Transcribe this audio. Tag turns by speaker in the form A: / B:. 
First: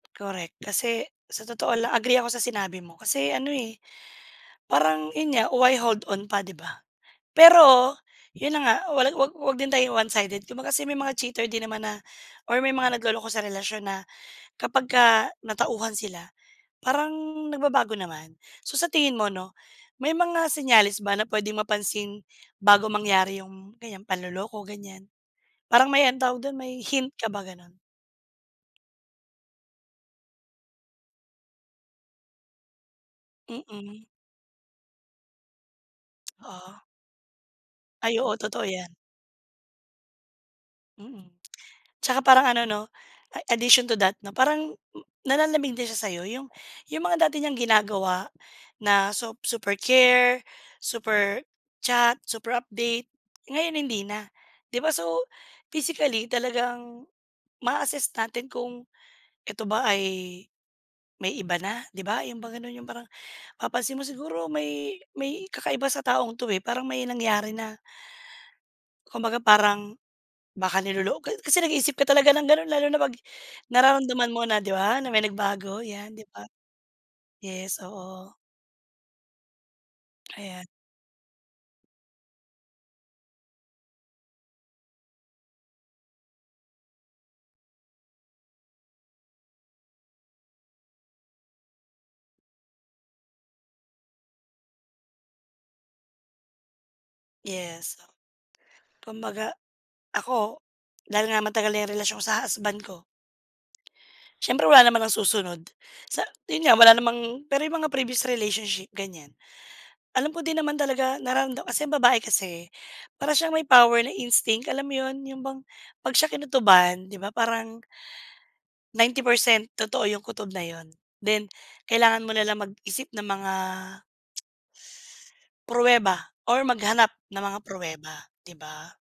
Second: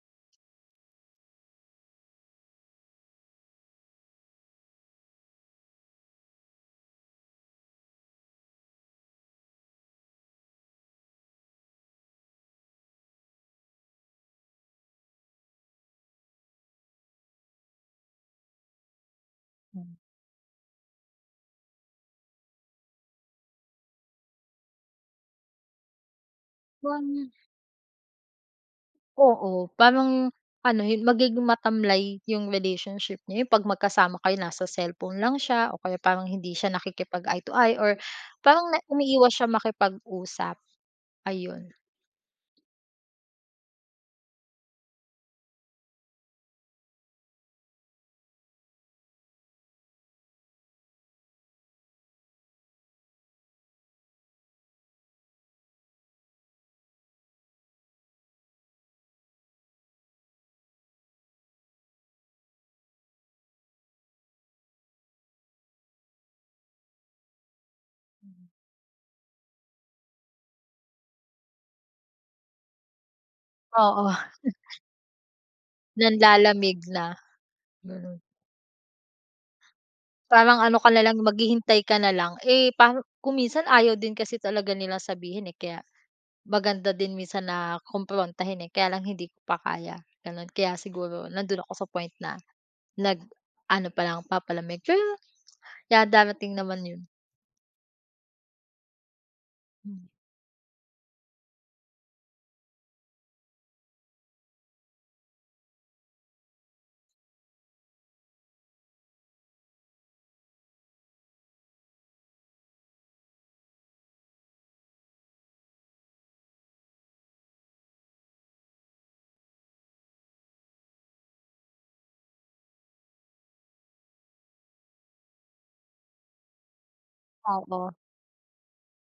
A: Correct kasi, sa totoo lang agree ako sa sinabi mo kasi ano, eh, parang yun nga, why hold on pa 'di ba? Pero, yun na nga wala wag wag din tayong one-sided kung kasi may mga cheater din naman na or may mga nagloloko sa relasyon na kapagka natauhan sila, parang nagbabago naman. So sa tingin mo 'no,
B: Hmm.
A: may mga senyales ba na puwedeng mapansin bago mangyari yung ganiyan panloloko, ganiyan? Parang may ano tawag dun, may hint ka
B: Wan
A: ba, ganon?
B: Oo, parang, ano hi magiging matamlay yung relationship niyo, yun 'pag
A: Mm.
B: magkasama kayo nasa cellphone lang siya, o kaya parang hindi siya
A: Ah.
B: nakikipag-eye-to-eye or
A: Ay oo, totoo
B: parang na
A: yan.
B: umiiwas siyang makipag-usap,
A: Mm.
B: ayun.
A: 'Tsaka parang ano 'no a addition to that 'no parang nanlalamig din siya sa 'yo yung yung mga dati niyang ginagawa na sop super care, super chat, super update, ngayon hindi na. 'Di ba so, physically talagang ma-a-assess natin kung, eto ba ay may iba na 'di ba, yun ba ganun yung parang papansin mo siguro may may kakaiba sa taong 'to, eh, parang may nangyari na
B: Mm.
A: Kumbaga parang baka nilolok ka kasi nag-iisip ka talaga ng ganon lalo na pag
B: Oo.
A: nararamdaman mo na 'di ba na may nagbago yan, 'di ba?
B: Nanlalamig na,
A: Yes,
B: ganun.
A: oo.
B: Parang
A: Ayan.
B: ano ka nalang maghihintay ka nalang, eh, parang kung minsan ayaw din kasi talaga nilang sabihin, eh, kaya maganda din minsan na kumprontahin, eh, kaya lang hindi ko pa kaya, ganon kaya siguro nandoon ako sa point na nag ano palang papalamig pero yeah, darating naman yun.
A: Yes. Kumbaga
B: Hmm.
A: ako dahil nga matagal na yung relasyon sa husband ko siyempre wala naman nang susunod sa yun nga wala namang pero yung mga previous relationship ganiyan. Alam ko din naman talaga nararamdaman kasi yung babae kasi para siyang may power na instinct, alam mo yun, yung bang 'pag siya kinutuban 'di ba parang 90% totoo yung kutob na yun, then kailangan mo nalang mag-isip ng mga pruweba or maghanap ng mga
B: Oo.
A: pruweba, 'di ba?